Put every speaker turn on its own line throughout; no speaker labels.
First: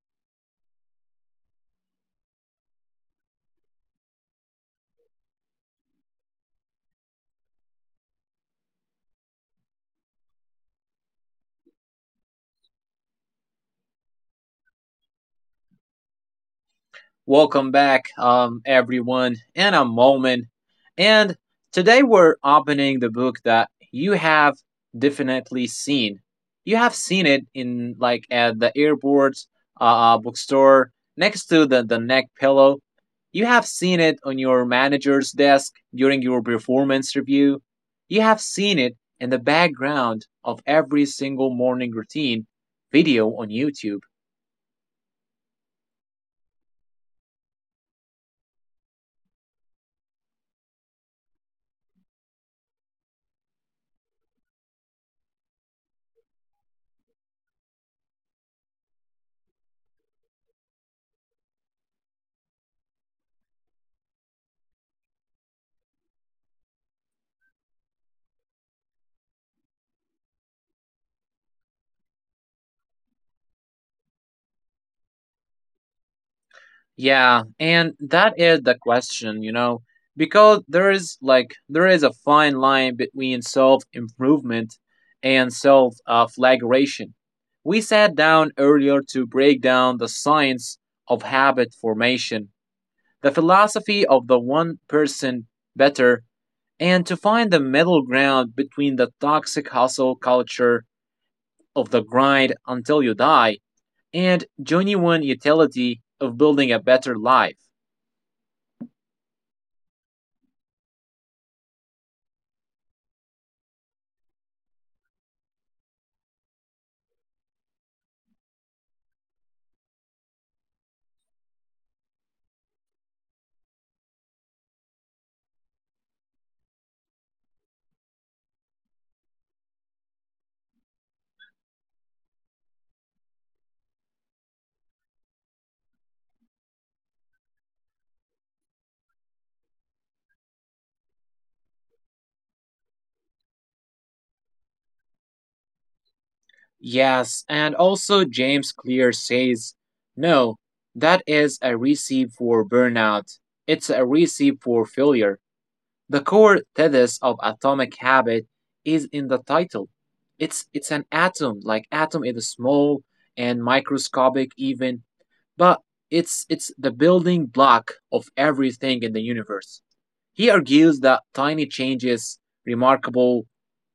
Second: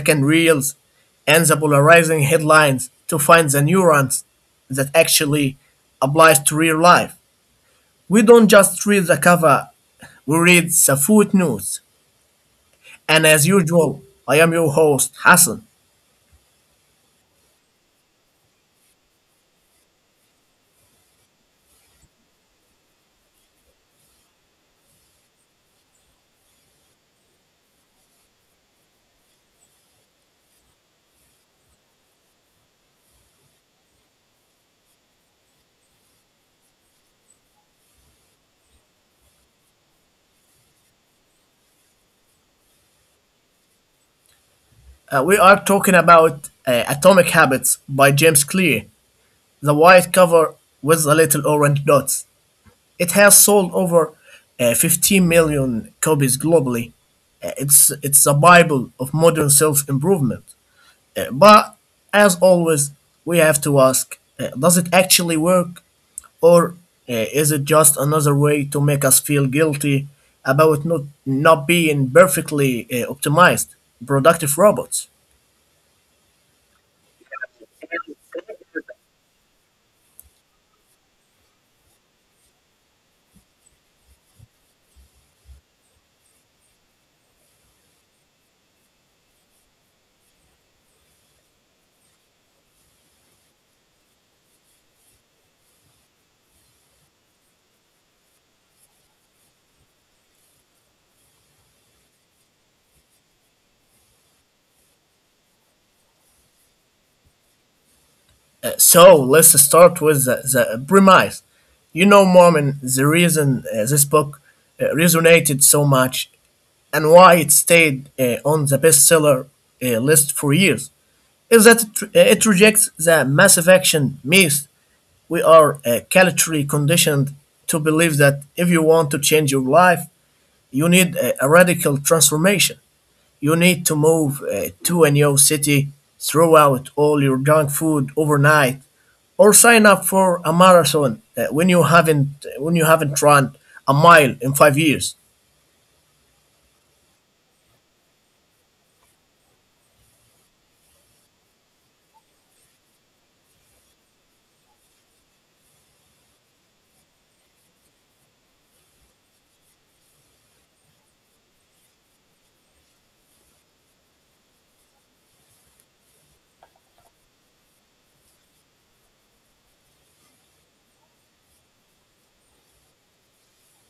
second reels, and the polarizing headlines to find the nuance that actually applies to real life. We don't just read the cover, we read the footnotes. And as usual, I am your host, Hassan.
Welcome back, everyone, in a moment. And today we're opening the book that you have definitely seen. You have seen it in like at the airport, bookstore, next to the neck pillow. You have seen it on your manager's desk during your performance review. You have seen it in the background of every single morning routine video on YouTube.
We are talking about Atomic Habits by James Clear, the white cover with the little orange dots. It has sold over 15 million copies globally. It's a bible of modern self-improvement. But as always, we have to ask: does it actually work, or is it just another way to make us feel guilty about not being perfectly optimized, productive robots?
Yeah, and that is the question, you know, because there is like there is a fine line between self-improvement and self-flagration. We sat down earlier to break down the science of habit formation, the philosophy of the one person better, and to find the middle ground between the toxic hustle culture of the grind until you die and genuine utility of building a better life.
So let's start with the premise. You know, Mormon, the reason this book resonated so much and why it stayed on the bestseller list for years is that it rejects the massive action myth. We are culturally conditioned to believe that if you want to change your life, you need a radical transformation. You need to move to a new city, throw out all your junk food overnight, or sign up for a marathon when you haven't run a mile in 5 years.
Yes, and also James Clear says, no, that is a recipe for burnout. It's a recipe for failure. The core thesis of atomic habit is in the title. It's an atom, like atom is small and microscopic even, but it's the building block of everything in the universe. He argues that tiny changes remarkable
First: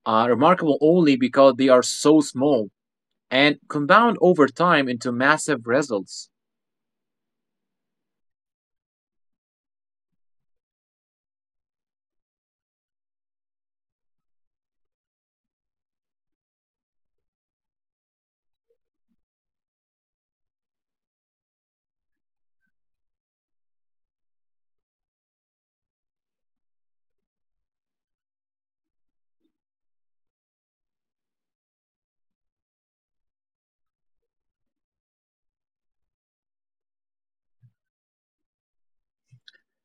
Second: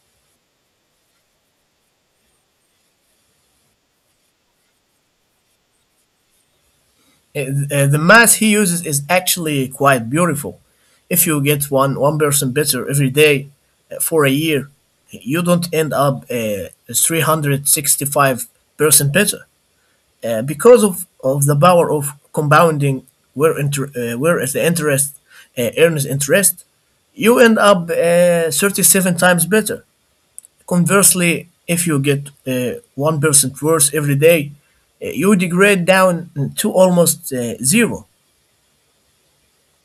are remarkable only because they are so small and compound over time into massive results.
The math he uses is actually quite beautiful. If you get one person better every day for a year, you don't end up 365 percent better. Because of the power of compounding, where is the interest earns interest, you end up 37 times better. Conversely, if you get 1% worse every day, you degrade down to almost zero.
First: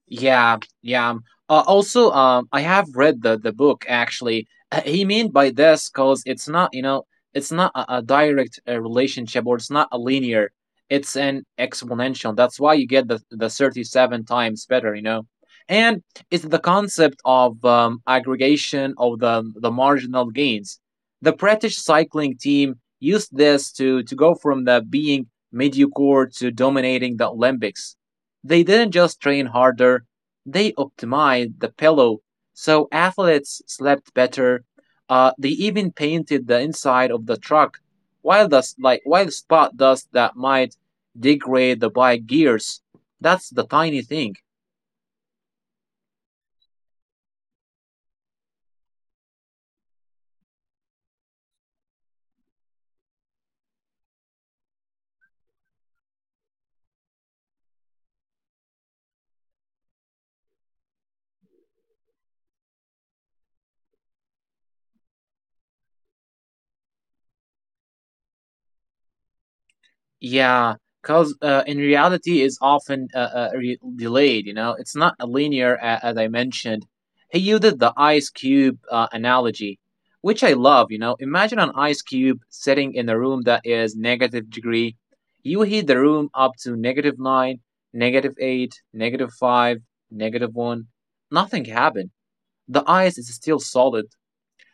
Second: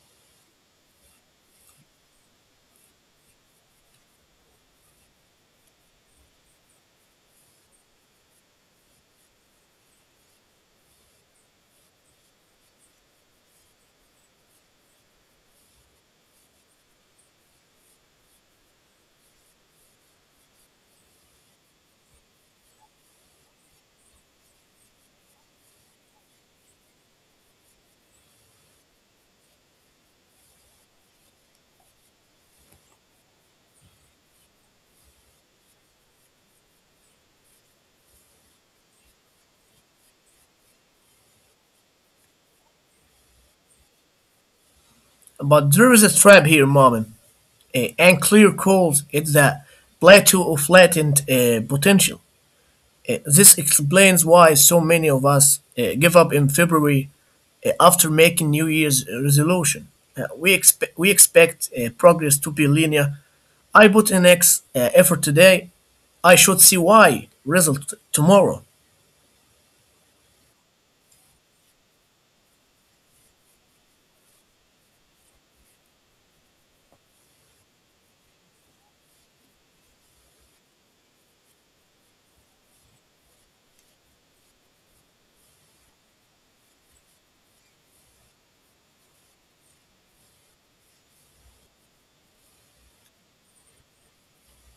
Yeah, yeah. Also, I have read the book actually. He meant by this because it's not, you know, it's not a direct relationship or it's not a linear. It's an exponential. That's why you get the 37 times better, you know. And it's the concept of aggregation of the marginal gains. The British cycling team used this to go from the being mediocre to dominating the Olympics. They didn't just train harder, they optimized the pillow so athletes slept better. They even painted the inside of the truck, while dust like while spot dust that might degrade the bike gears. That's the tiny thing.
But there is a trap here, Marvin. And clear calls it the plateau of latent potential. This explains why so many of us give up in February after making New Year's resolution. We expect progress to be linear. I put in X effort today. I should see Y result tomorrow.
Yeah, because in reality is often delayed. You know, it's not a linear a- as I mentioned. He used the ice cube analogy, which I love. You know, imagine an ice cube sitting in a room that is negative degree. You heat the room up to negative nine, negative eight, negative five, negative one. Nothing happened. The ice is still solid.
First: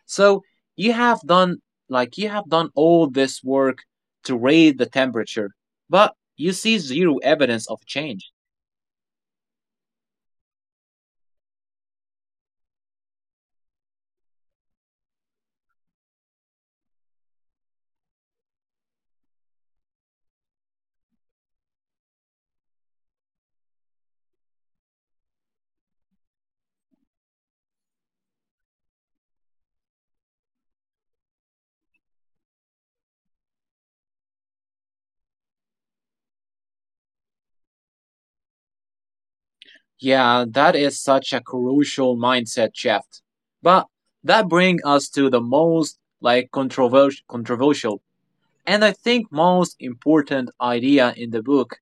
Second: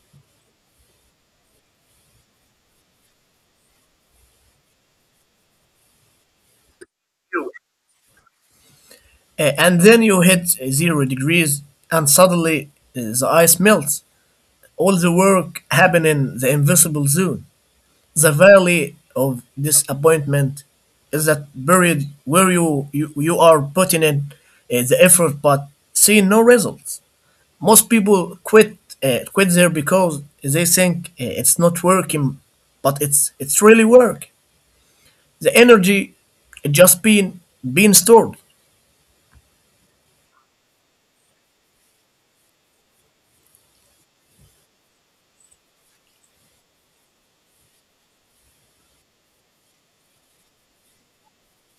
So you have done like you have done all this work to raise the temperature, but you see zero evidence of change.
And then you hit 0 degrees, and suddenly the ice melts. All the work happened in the invisible zone. The valley of disappointment is that period where you are putting in the effort but see no results. Most people quit there because they think it's not working, but it's really work. The energy just being stored.
Yeah, that is such a crucial mindset shift. But that brings us to the most like controversial and I think most important idea in the book,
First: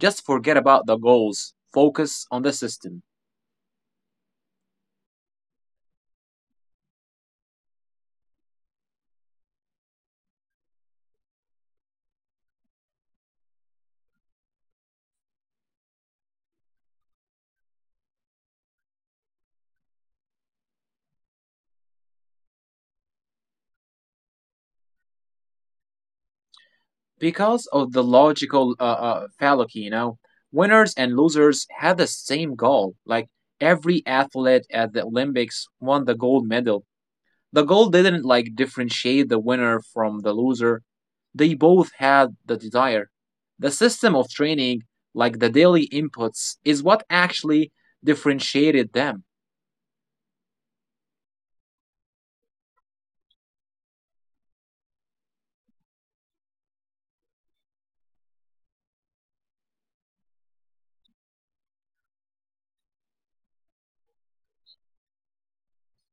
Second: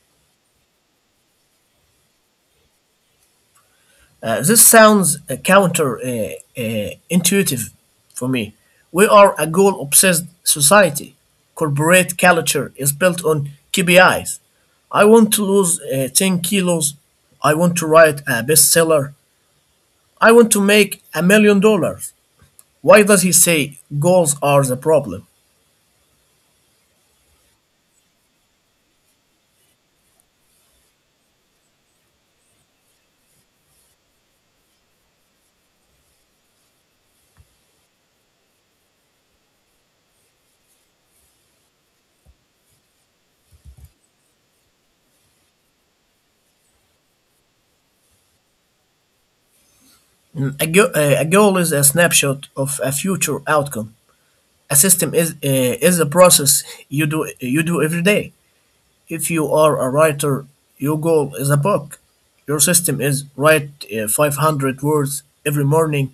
just forget about the goals, focus on the system.
This sounds counter intuitive for me. We are a goal obsessed society. Corporate culture is built on KPIs. I want to lose 10 kilos. I want to write a bestseller. I want to make $1 million. Why does he say goals are the problem?
Because of the logical fallacy, you know, winners and losers have the same goal. Like every athlete at the Olympics won the gold medal. The goal didn't like differentiate the winner from the loser. They both had the desire. The system of training, like the daily inputs, is what actually differentiated them.
A goal is a snapshot of a future outcome. A system is a process you do every day. If you are a writer, your goal is a book. Your system is write 500 words every morning.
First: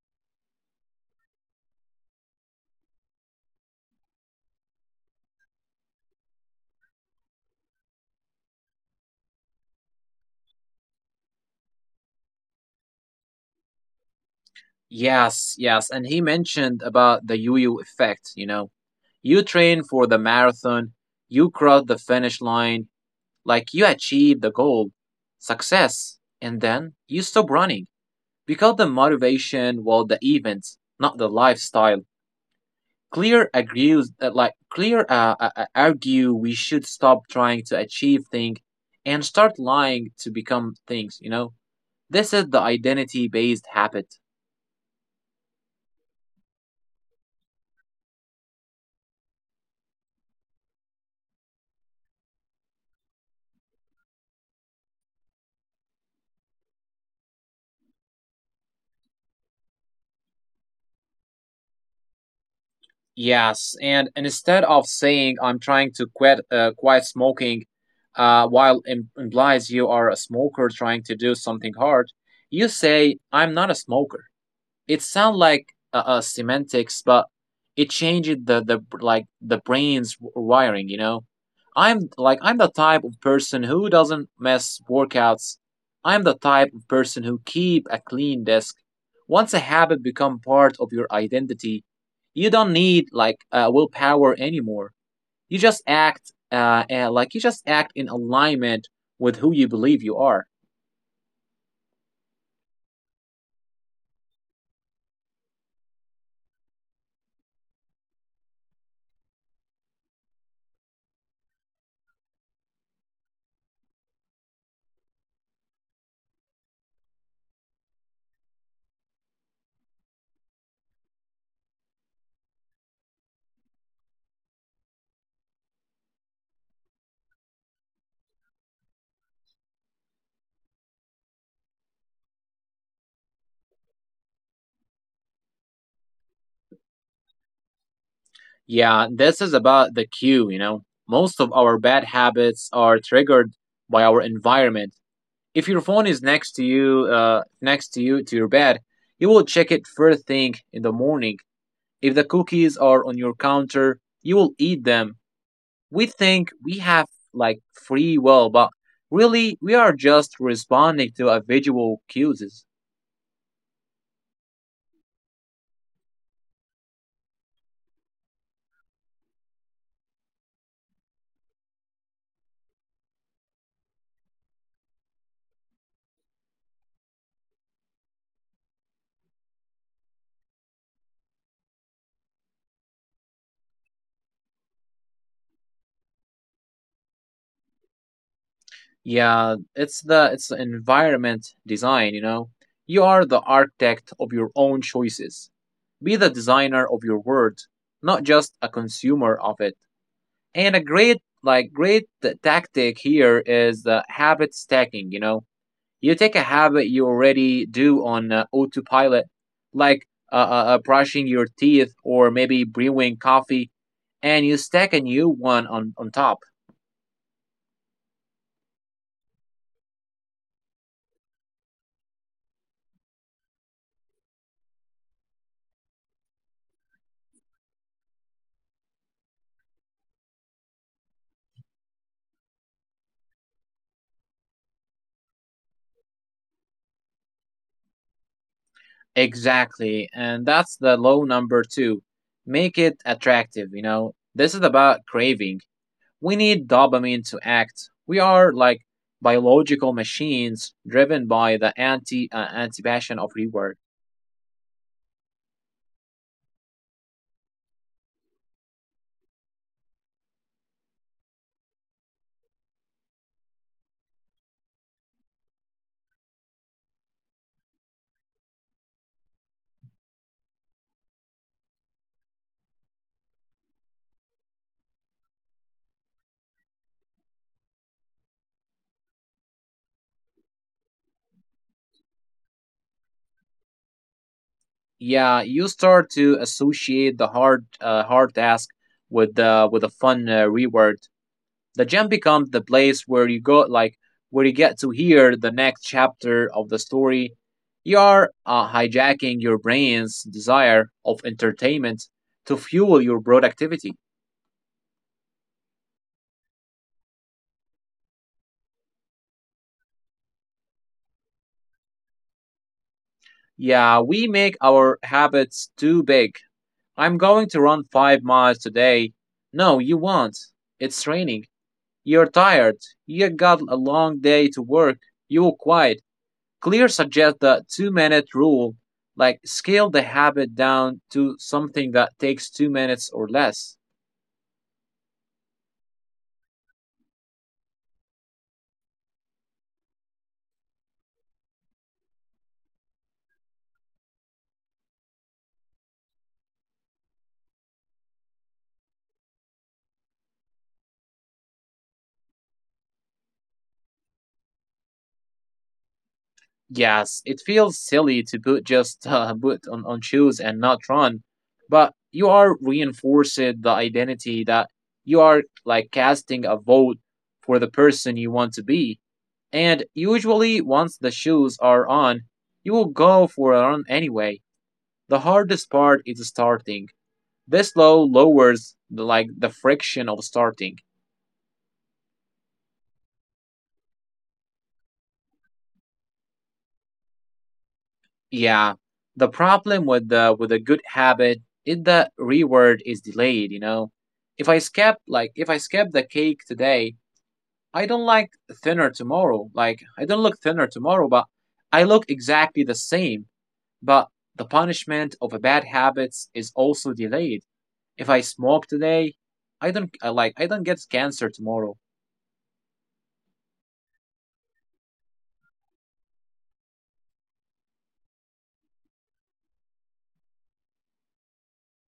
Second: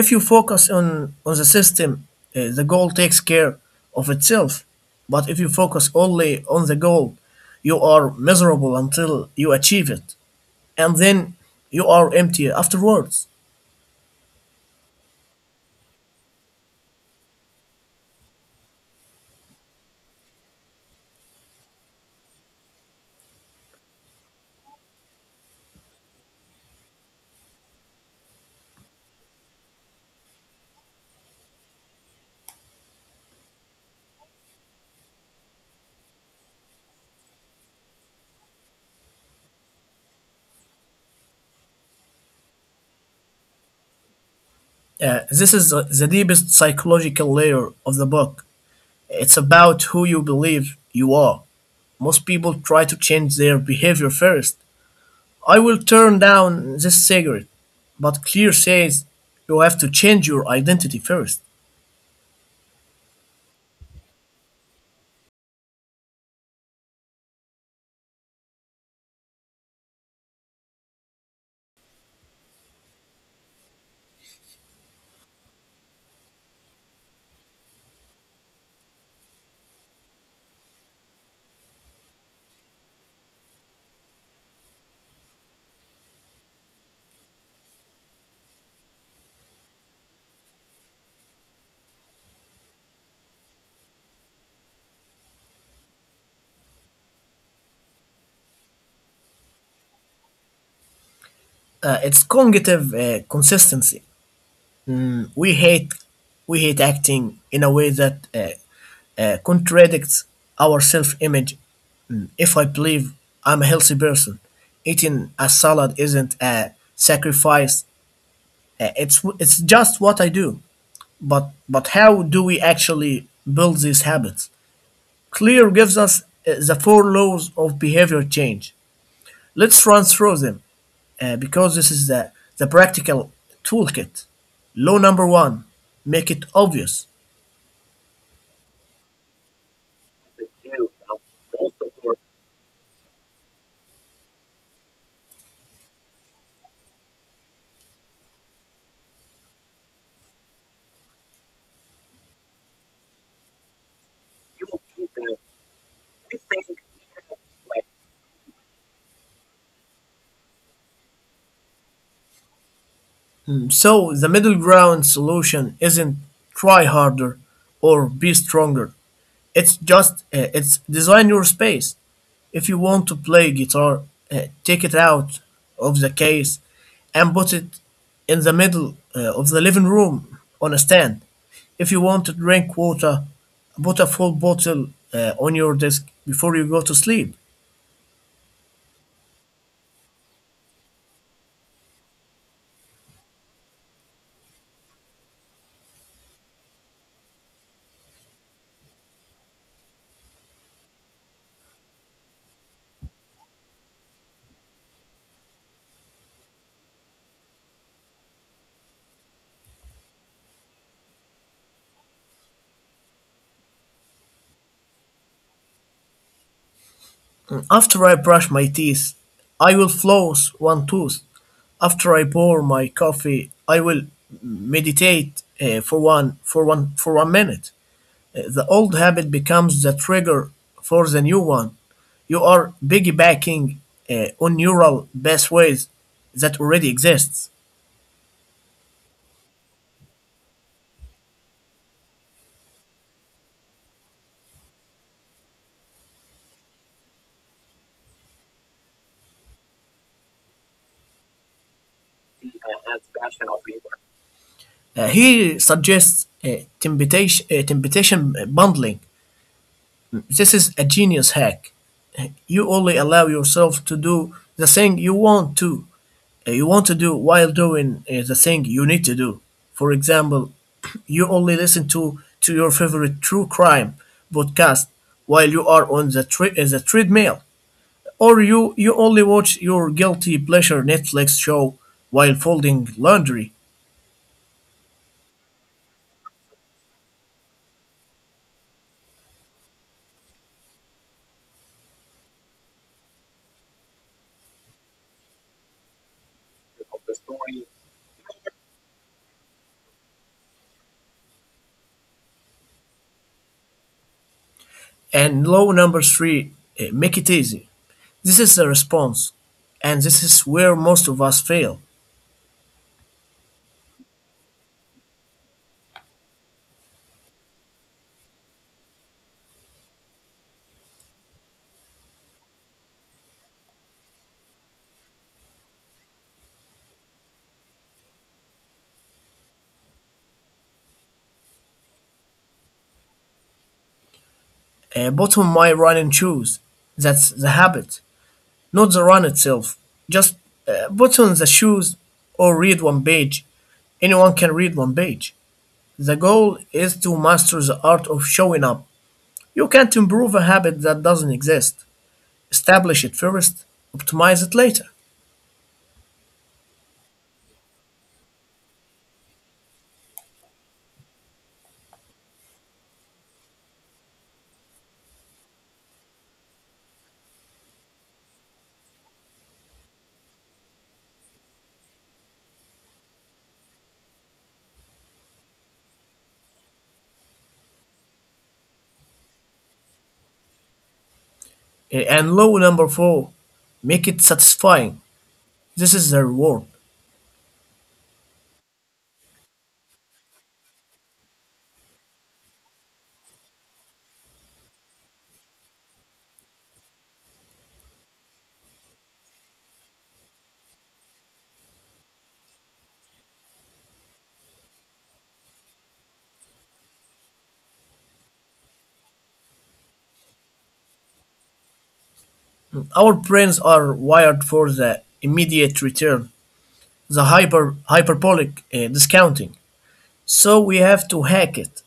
If you focus on the system, the goal takes care of itself. But if you focus only on the goal, you are miserable until you achieve it. And then you are empty afterwards.
Yes, yes. And he mentioned about the yo yo effect, you know. You train for the marathon, you cross the finish line, like you achieve the goal, success, and then you stop running because the motivation was the event, not the lifestyle. Clear agrees, like Clear argue we should stop trying to achieve things and start lying to become things. You know, this is the identity-based habit.
This is the deepest psychological layer of the book. It's about who you believe you are. Most people try to change their behavior first. I will turn down this cigarette, but Clear says you have to change your identity first.
Yes, and instead of saying I'm trying to quit smoking, while im- implies you are a smoker trying to do something hard, you say I'm not a smoker. It sounds like semantics, but it changed the like the brain's wiring. You know, I'm the type of person who doesn't mess workouts. I'm the type of person who keep a clean desk. Once a habit become part of your identity, you don't need like willpower anymore. You just act in alignment with who you believe you are.
It's cognitive consistency. We hate we hate acting in a way that contradicts our self-image. If I believe I'm a healthy person, eating a salad isn't a sacrifice. It's just what I do. But how do we actually build these habits? Clear gives us the four laws of behavior change. Let's run through them because this is the practical toolkit. Law number one, make it obvious.
Yeah, this is about the cue, you know. Most of our bad habits are triggered by our environment. If your phone is next to you, to your bed, you will check it first thing in the morning. If the cookies are on your counter, you will eat them. We think we have like free will, but really we are just responding to a visual cues.
So the middle ground solution isn't try harder or be stronger. It's just it's design your space. If you want to play guitar, take it out of the case and put it in the middle of the living room on a stand. If you want to drink water, put a full bottle on your desk before you go to sleep.
Yeah, it's the environment design, you know. You are the architect of your own choices. Be the designer of your world, not just a consumer of it. And a great t- tactic here is the habit stacking, you know. You take a habit you already do on autopilot, like brushing your teeth or maybe brewing coffee, and you stack a new one on top.
After I brush my teeth, I will floss one tooth. After I pour my coffee, I will meditate for 1 minute. The old habit becomes the trigger for the new one. You are piggybacking on neural pathways that already exists.
Exactly. And that's the low number two. Make it attractive, you know. This is about craving. We need dopamine to act. We are like biological machines driven by the anti passion of reward.
He suggests temptation bundling. This is a genius hack. You only allow yourself to do the thing you want to do while doing the thing you need to do. For example, you only listen to your favorite true crime podcast while you are on the treadmill, or you only watch your guilty pleasure Netflix show while folding laundry.
Yeah, you start to associate the hard task with the fun reward. The gym becomes the place where you go like where you get to hear the next chapter of the story you are hijacking your brain's desire of entertainment to fuel your productivity.
And low number three, make it easy. This is the response, and this is where most of us fail.
Yeah, we make our habits too big. I'm going to run 5 miles today. No you won't. It's raining, you're tired, you got a long day to work, you will quit. Clear suggests the two-minute rule, like scale the habit down to something that takes 2 minutes or less.
Bottom my running shoes. That's the habit, not the run itself. Just button the shoes or read one page. Anyone can read one page. The goal is to master the art of showing up. You can't improve a habit that doesn't exist. Establish it first, optimize it later.
Yes, it feels silly to put just put on shoes and not run, but you are reinforcing the identity that you are like casting a vote for the person you want to be. And usually, once the shoes are on, you will go for a run anyway. The hardest part is starting. This law lowers the, like the friction of starting.
And law number four, make it satisfying. This is the reward.
Yeah, the problem with the with a good habit is the reward is delayed. You know, if I skip the cake today, I don't like thinner tomorrow. Like I don't look thinner tomorrow, but I look exactly the same. But the punishment of a bad habits is also delayed. If I smoke today, I don't get cancer tomorrow.
Our brains are wired for the immediate return, the hyperbolic discounting. So we have to hack it.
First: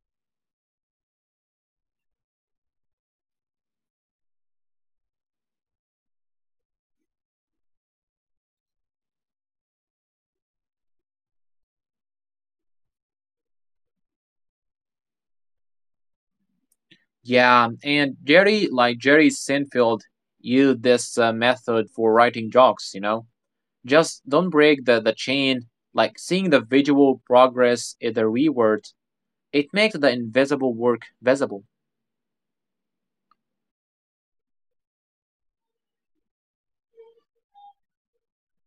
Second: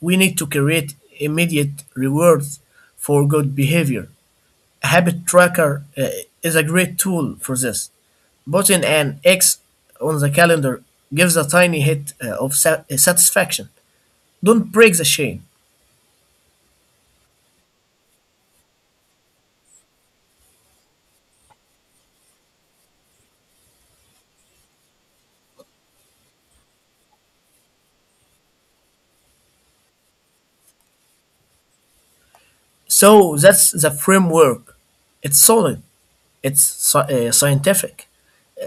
We need to create immediate rewards for good behavior. Habit Tracker is a great tool for this. Putting an X on the calendar gives a tiny hit of satisfaction. Don't break the chain.
Yeah, and Jerry Seinfeld used this method for writing jokes. You know, just don't break the chain. Like seeing the visual progress in the reward, it makes the invisible work visible.
So that's the framework. It's solid, it's scientific.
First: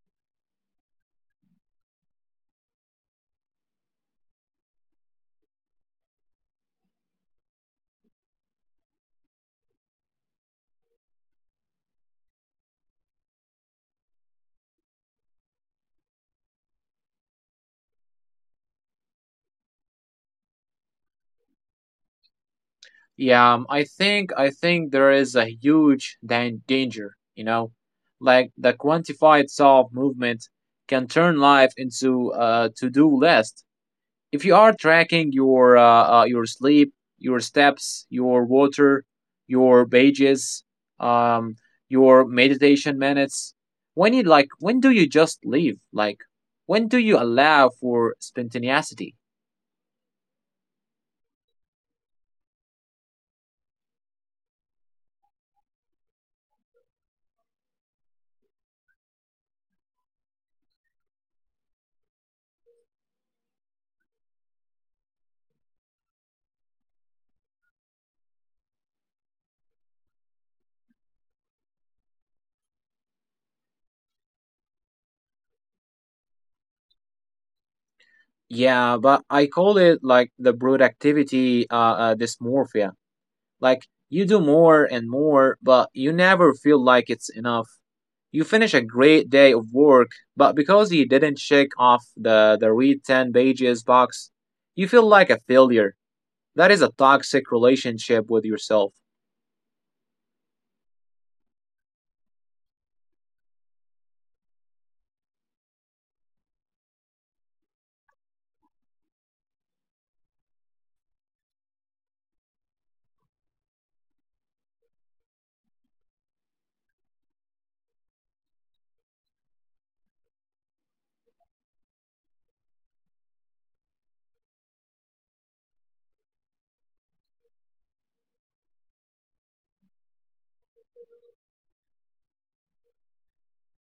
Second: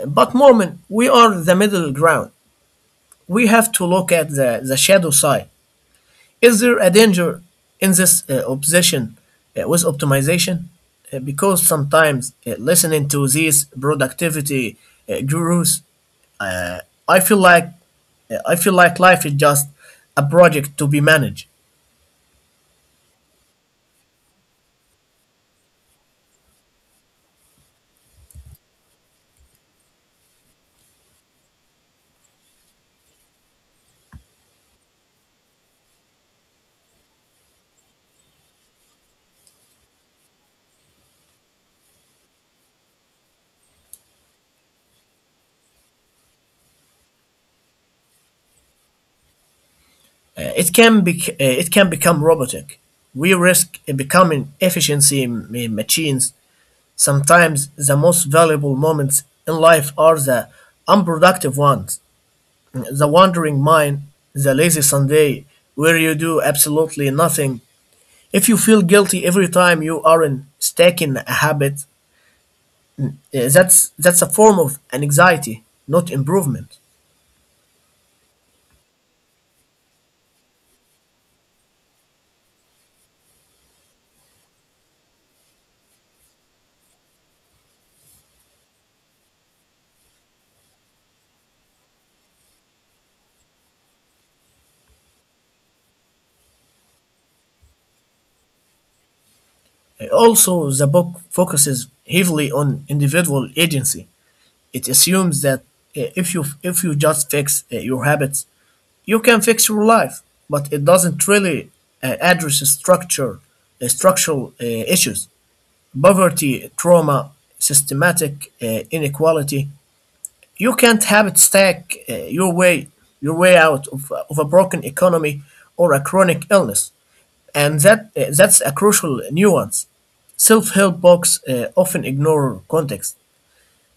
But Mormon, we are the middle ground. We have to look at the shadow side. Is there a danger in this obsession with optimization? Because sometimes listening to these productivity gurus, I feel like I feel like life is just a project to be managed.
Yeah, I think there is a huge dan- danger. You know, like the quantified solve movement can turn life into a to do list. If you are tracking your sleep, your steps, your water, your pages, um, your meditation minutes, when you like, when do you just leave? Like, when do you allow for spontaneity?
It can be it can become robotic. We risk becoming efficiency machines. Sometimes the most valuable moments in life are the unproductive ones. The Wandering Mind, The Lazy Sunday, where you do absolutely nothing. If you feel guilty every time you aren't stacking a habit, that's a form of anxiety, not improvement.
Yeah, but I call it like the productivity dysmorphia. Like you do more and more, but you never feel like it's enough. You finish a great day of work, but because you didn't check off the read 10 pages box, you feel like a failure. That is a toxic relationship with yourself.
Also, the book focuses heavily on individual agency. It assumes that if you just fix your habits, you can fix your life, but it doesn't really address structural issues. Poverty, trauma, systematic inequality. You can't have it stack your way out of a broken economy or a chronic illness, and that's a crucial nuance. Self-help books often ignore context.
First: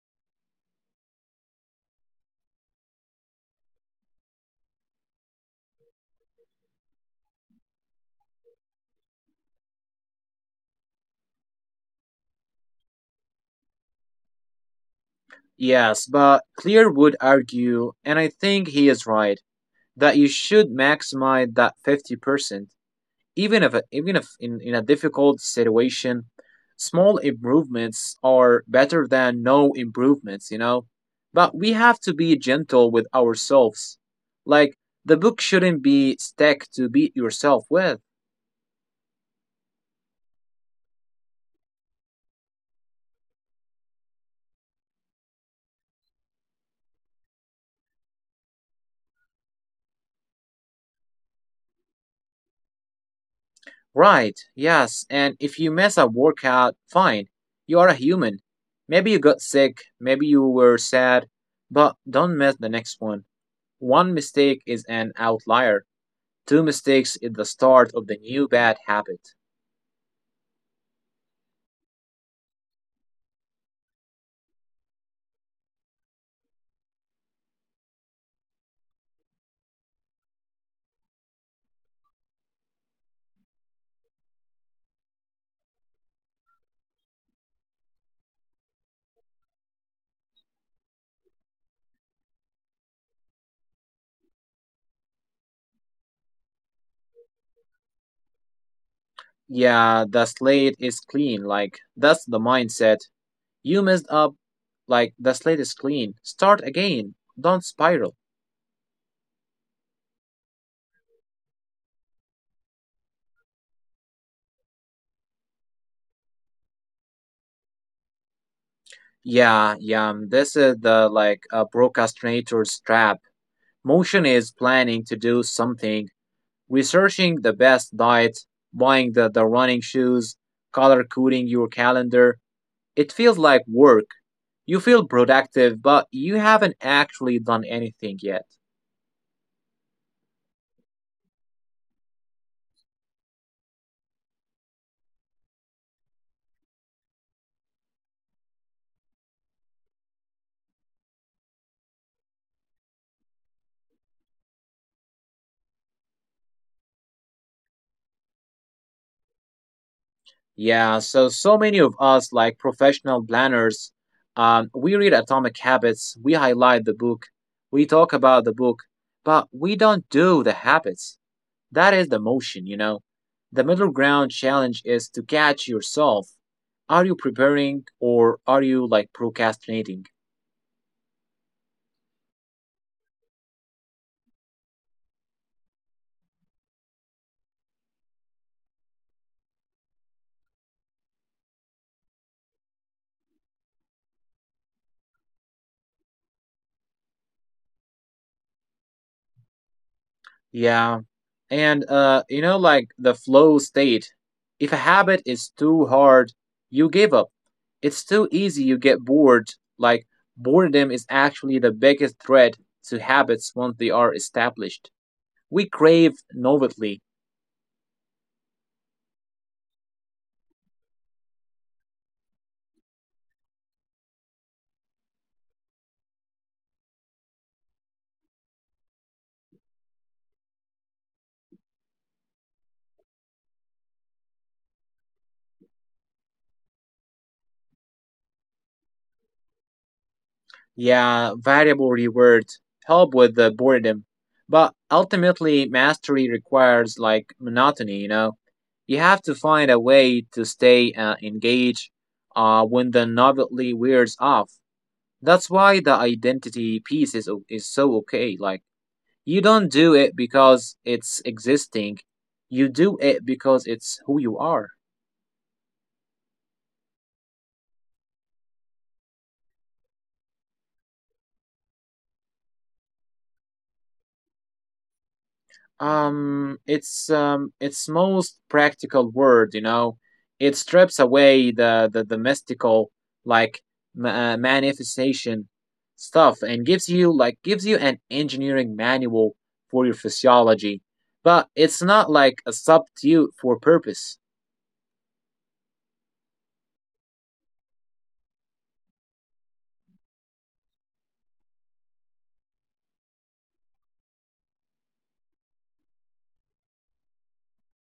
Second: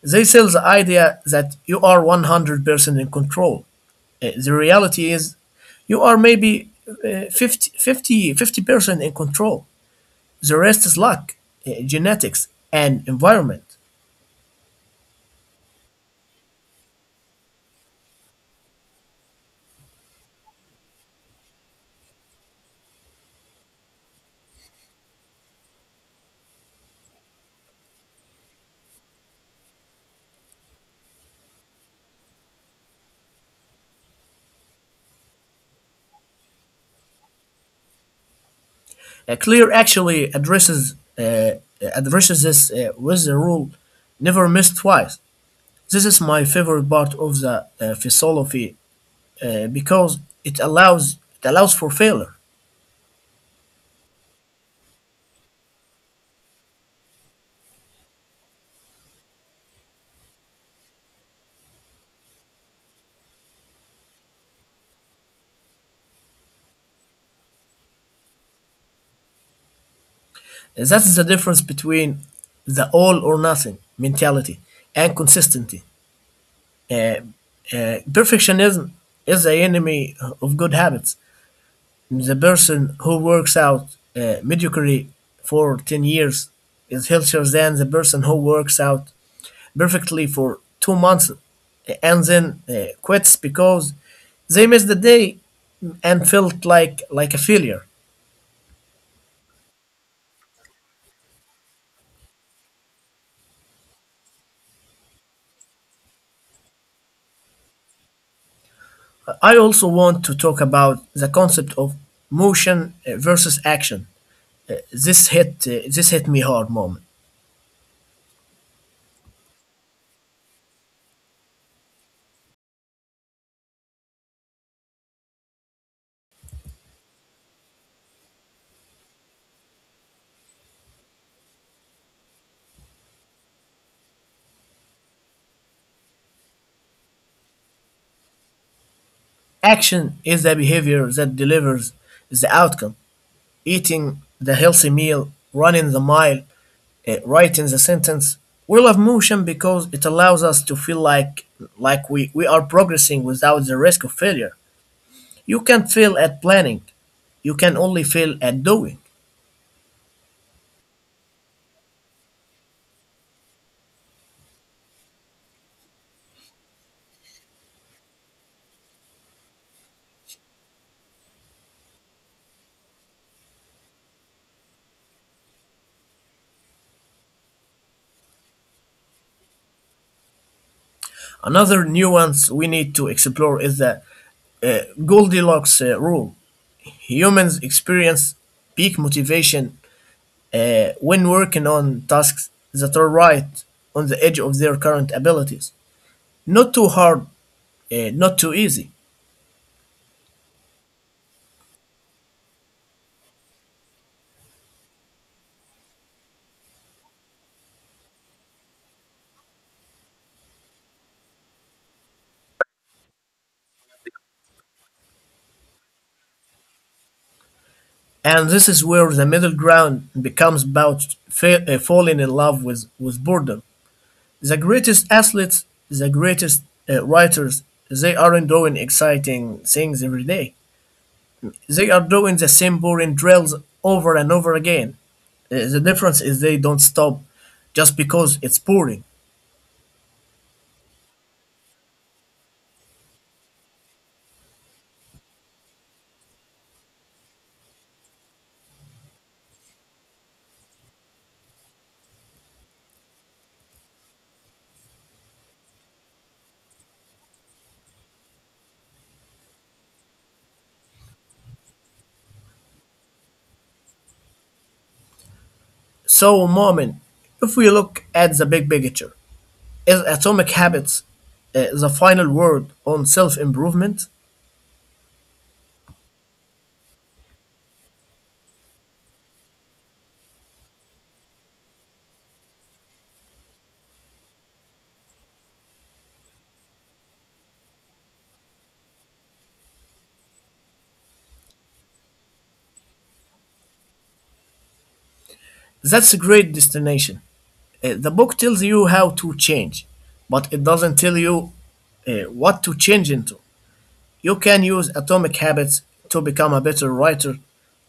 They sell the idea that you are 100% in control. The reality is you are maybe 50% in control. The rest is luck, genetics, and environment.
Yes, but Clear would argue, and I think he is right, that you should maximize that 50%. Even if even if in, in a difficult situation small improvements are better than no improvements, you know, but we have to be gentle with ourselves, like the book shouldn't be stacked to beat yourself with.
Clear actually addresses this with the rule "never miss twice." This is my favorite part of the philosophy because it allows for failure.
Right, yes, and if you mess up workout, fine. You are a human. Maybe you got sick, maybe you were sad, but don't mess the next one. One mistake is an outlier. Two mistakes is the start of the new bad habit.
That's the difference between the all or nothing mentality and consistency. Perfectionism is the enemy of good habits. The person who works out mediocrity for 10 years is healthier than the person who works out perfectly for 2 months and then quits because they missed the day and felt like a failure.
Yeah, the slate is clean. Like, that's the mindset. You messed up. Like, the slate is clean. Start again. Don't spiral.
I also want to talk about the concept of motion versus action. This hit me hard moment.
Yeah, yeah. This is the like a procrastinator's trap. Motion is planning to do something, researching the best diet, buying the running shoes, color coding your calendar. It feels like work. You feel productive, but you haven't actually done anything yet.
Action is the behavior that delivers the outcome. Eating the healthy meal, running the mile, writing the sentence. We love motion because it allows us to feel like we are progressing without the risk of failure. You can't fail at planning. You can only fail at doing.
Yeah, so so many of us like professional planners, we read Atomic Habits, we highlight the book, we talk about the book, but we don't do the habits. That is the motion, you know. The middle ground challenge is to catch yourself. Are you preparing or are you like procrastinating?
Another nuance we need to explore is the uh, Goldilocks rule. Humans experience peak motivation when working on tasks that are right on the edge of their current abilities. Not too hard, not too easy.
Yeah. And you know like the flow state. If a habit is too hard, you give up. It's too easy, you get bored. Like boredom is actually the biggest threat to habits once they are established. We crave novelty.
And this is where the middle ground becomes about falling in love with boredom. The greatest athletes, the greatest writers, they aren't doing exciting things every day. They are doing the same boring drills over and over again. The difference is they don't stop just because it's boring.
Yeah, variable rewards help with the boredom, but ultimately mastery requires like monotony, you know. You have to find a way to stay engaged when the novelty wears off. That's why the identity piece is o- is so okay. Like you don't do it because it's existing. You do it because it's who you are.
So, Mormon, if we look at the big picture, is Atomic Habits the final word on self improvement?
It's its most practical word, you know, it strips away the mystical like manifestation stuff and gives you an engineering manual for your physiology, but it's not like a substitute for purpose.
That's a great destination. The book tells you how to change, but it doesn't tell you what to change into. You can use atomic habits to become a better writer,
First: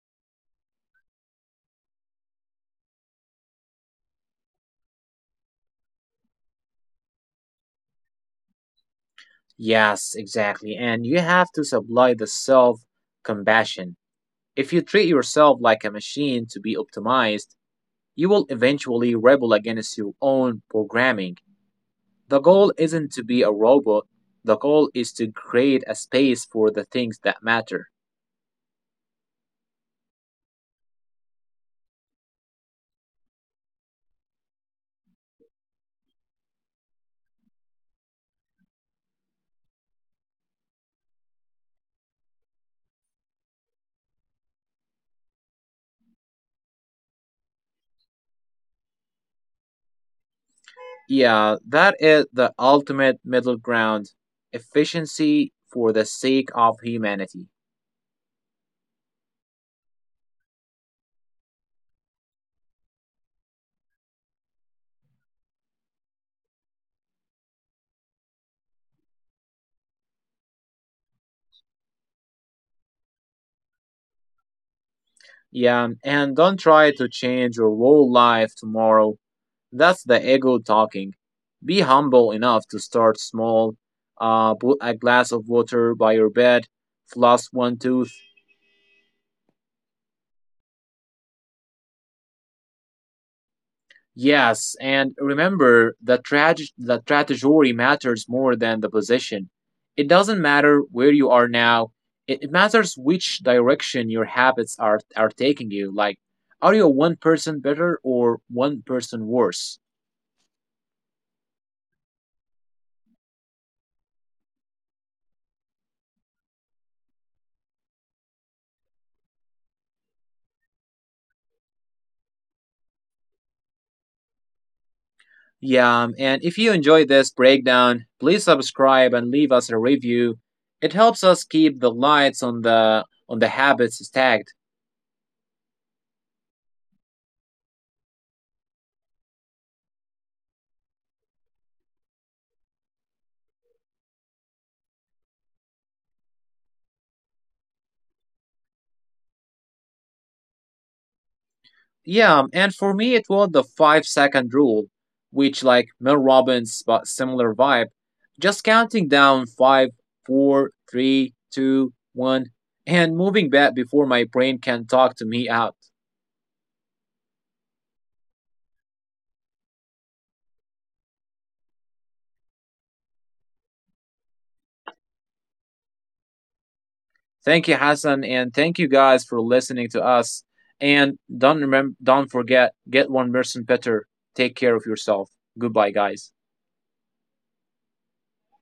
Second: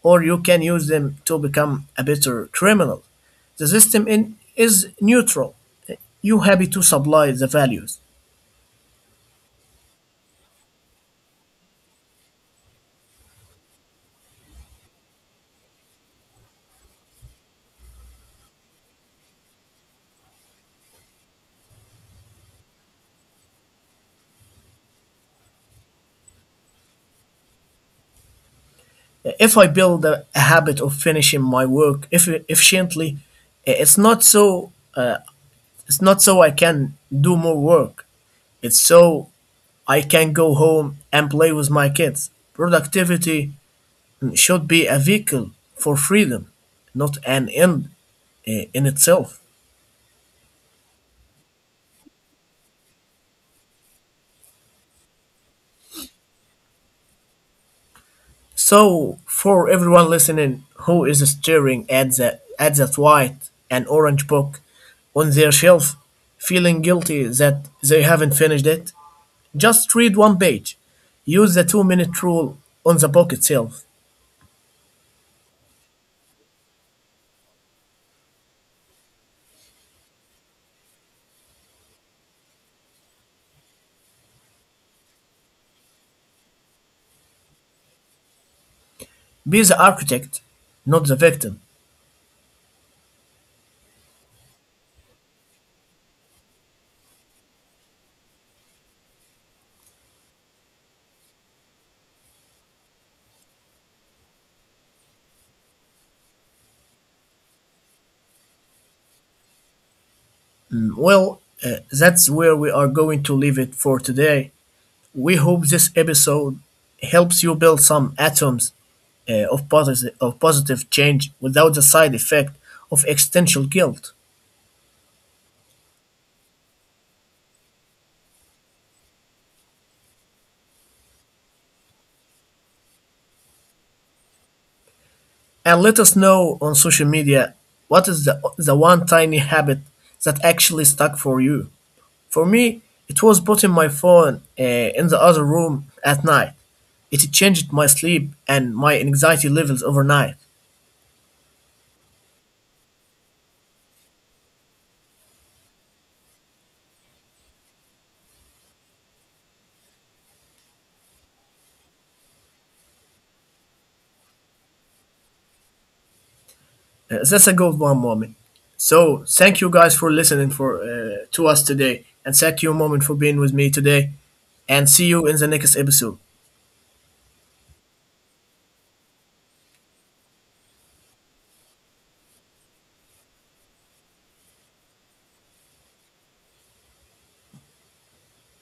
or you can use them to become a better criminal. The system in, is neutral. You happy to supply the values.
Yes, exactly, and you have to supply the self compassion. If you treat yourself like a machine to be optimized, you will eventually rebel against your own programming. The goal isn't to be a robot, the goal is to create a space for the things that matter.
If I build a habit of finishing my work efficiently, uh, it's not so uh, It's not so I can do more work. It's so I can go home and play with my kids. Productivity should be a vehicle for freedom, not an end in itself.
Yeah, that is the ultimate middle ground efficiency for the sake of humanity.
So, for everyone listening who is staring at the at that white and orange book on their shelf, feeling guilty that they haven't finished it, just read one page. Use the 2 minute rule on the book itself.
Yeah, and don't try to change your whole life tomorrow. That's the ego talking. Be humble enough to start small. Put a glass of water by your bed, floss one tooth.
Be the architect, not the victim.
Yes, and remember that trage- the trajectory matters more than the position. It doesn't matter where you are now. It matters which direction your habits are taking you. Like, are you one person better or one person worse?
Well, that's where we are going to leave it for today. We hope this episode helps you build some atoms of positive change without the side effect of existential guilt.
Yeah, and if you enjoyed this breakdown, please subscribe and leave us a review. It helps us keep the lights on the habits stacked.
And let us know on social media what is the one tiny habit that actually stuck for you. For me, it was putting my phone in the other room at night. It changed my sleep and my anxiety levels overnight.
Yeah, and for me it was the five-second rule, which like Mel Robbins but similar vibe. Just counting down five, four, three, two, one, and moving back before my brain can talk to me out.
That's a good one, Mommy. So, thank you guys for listening for to us today, and thank you, moment, for being with me today. And see you in the next episode.
Thank you, Hassan, and thank you guys for listening to us. And don't remember, don't forget, get one person better. Take care of yourself. Goodbye, guys.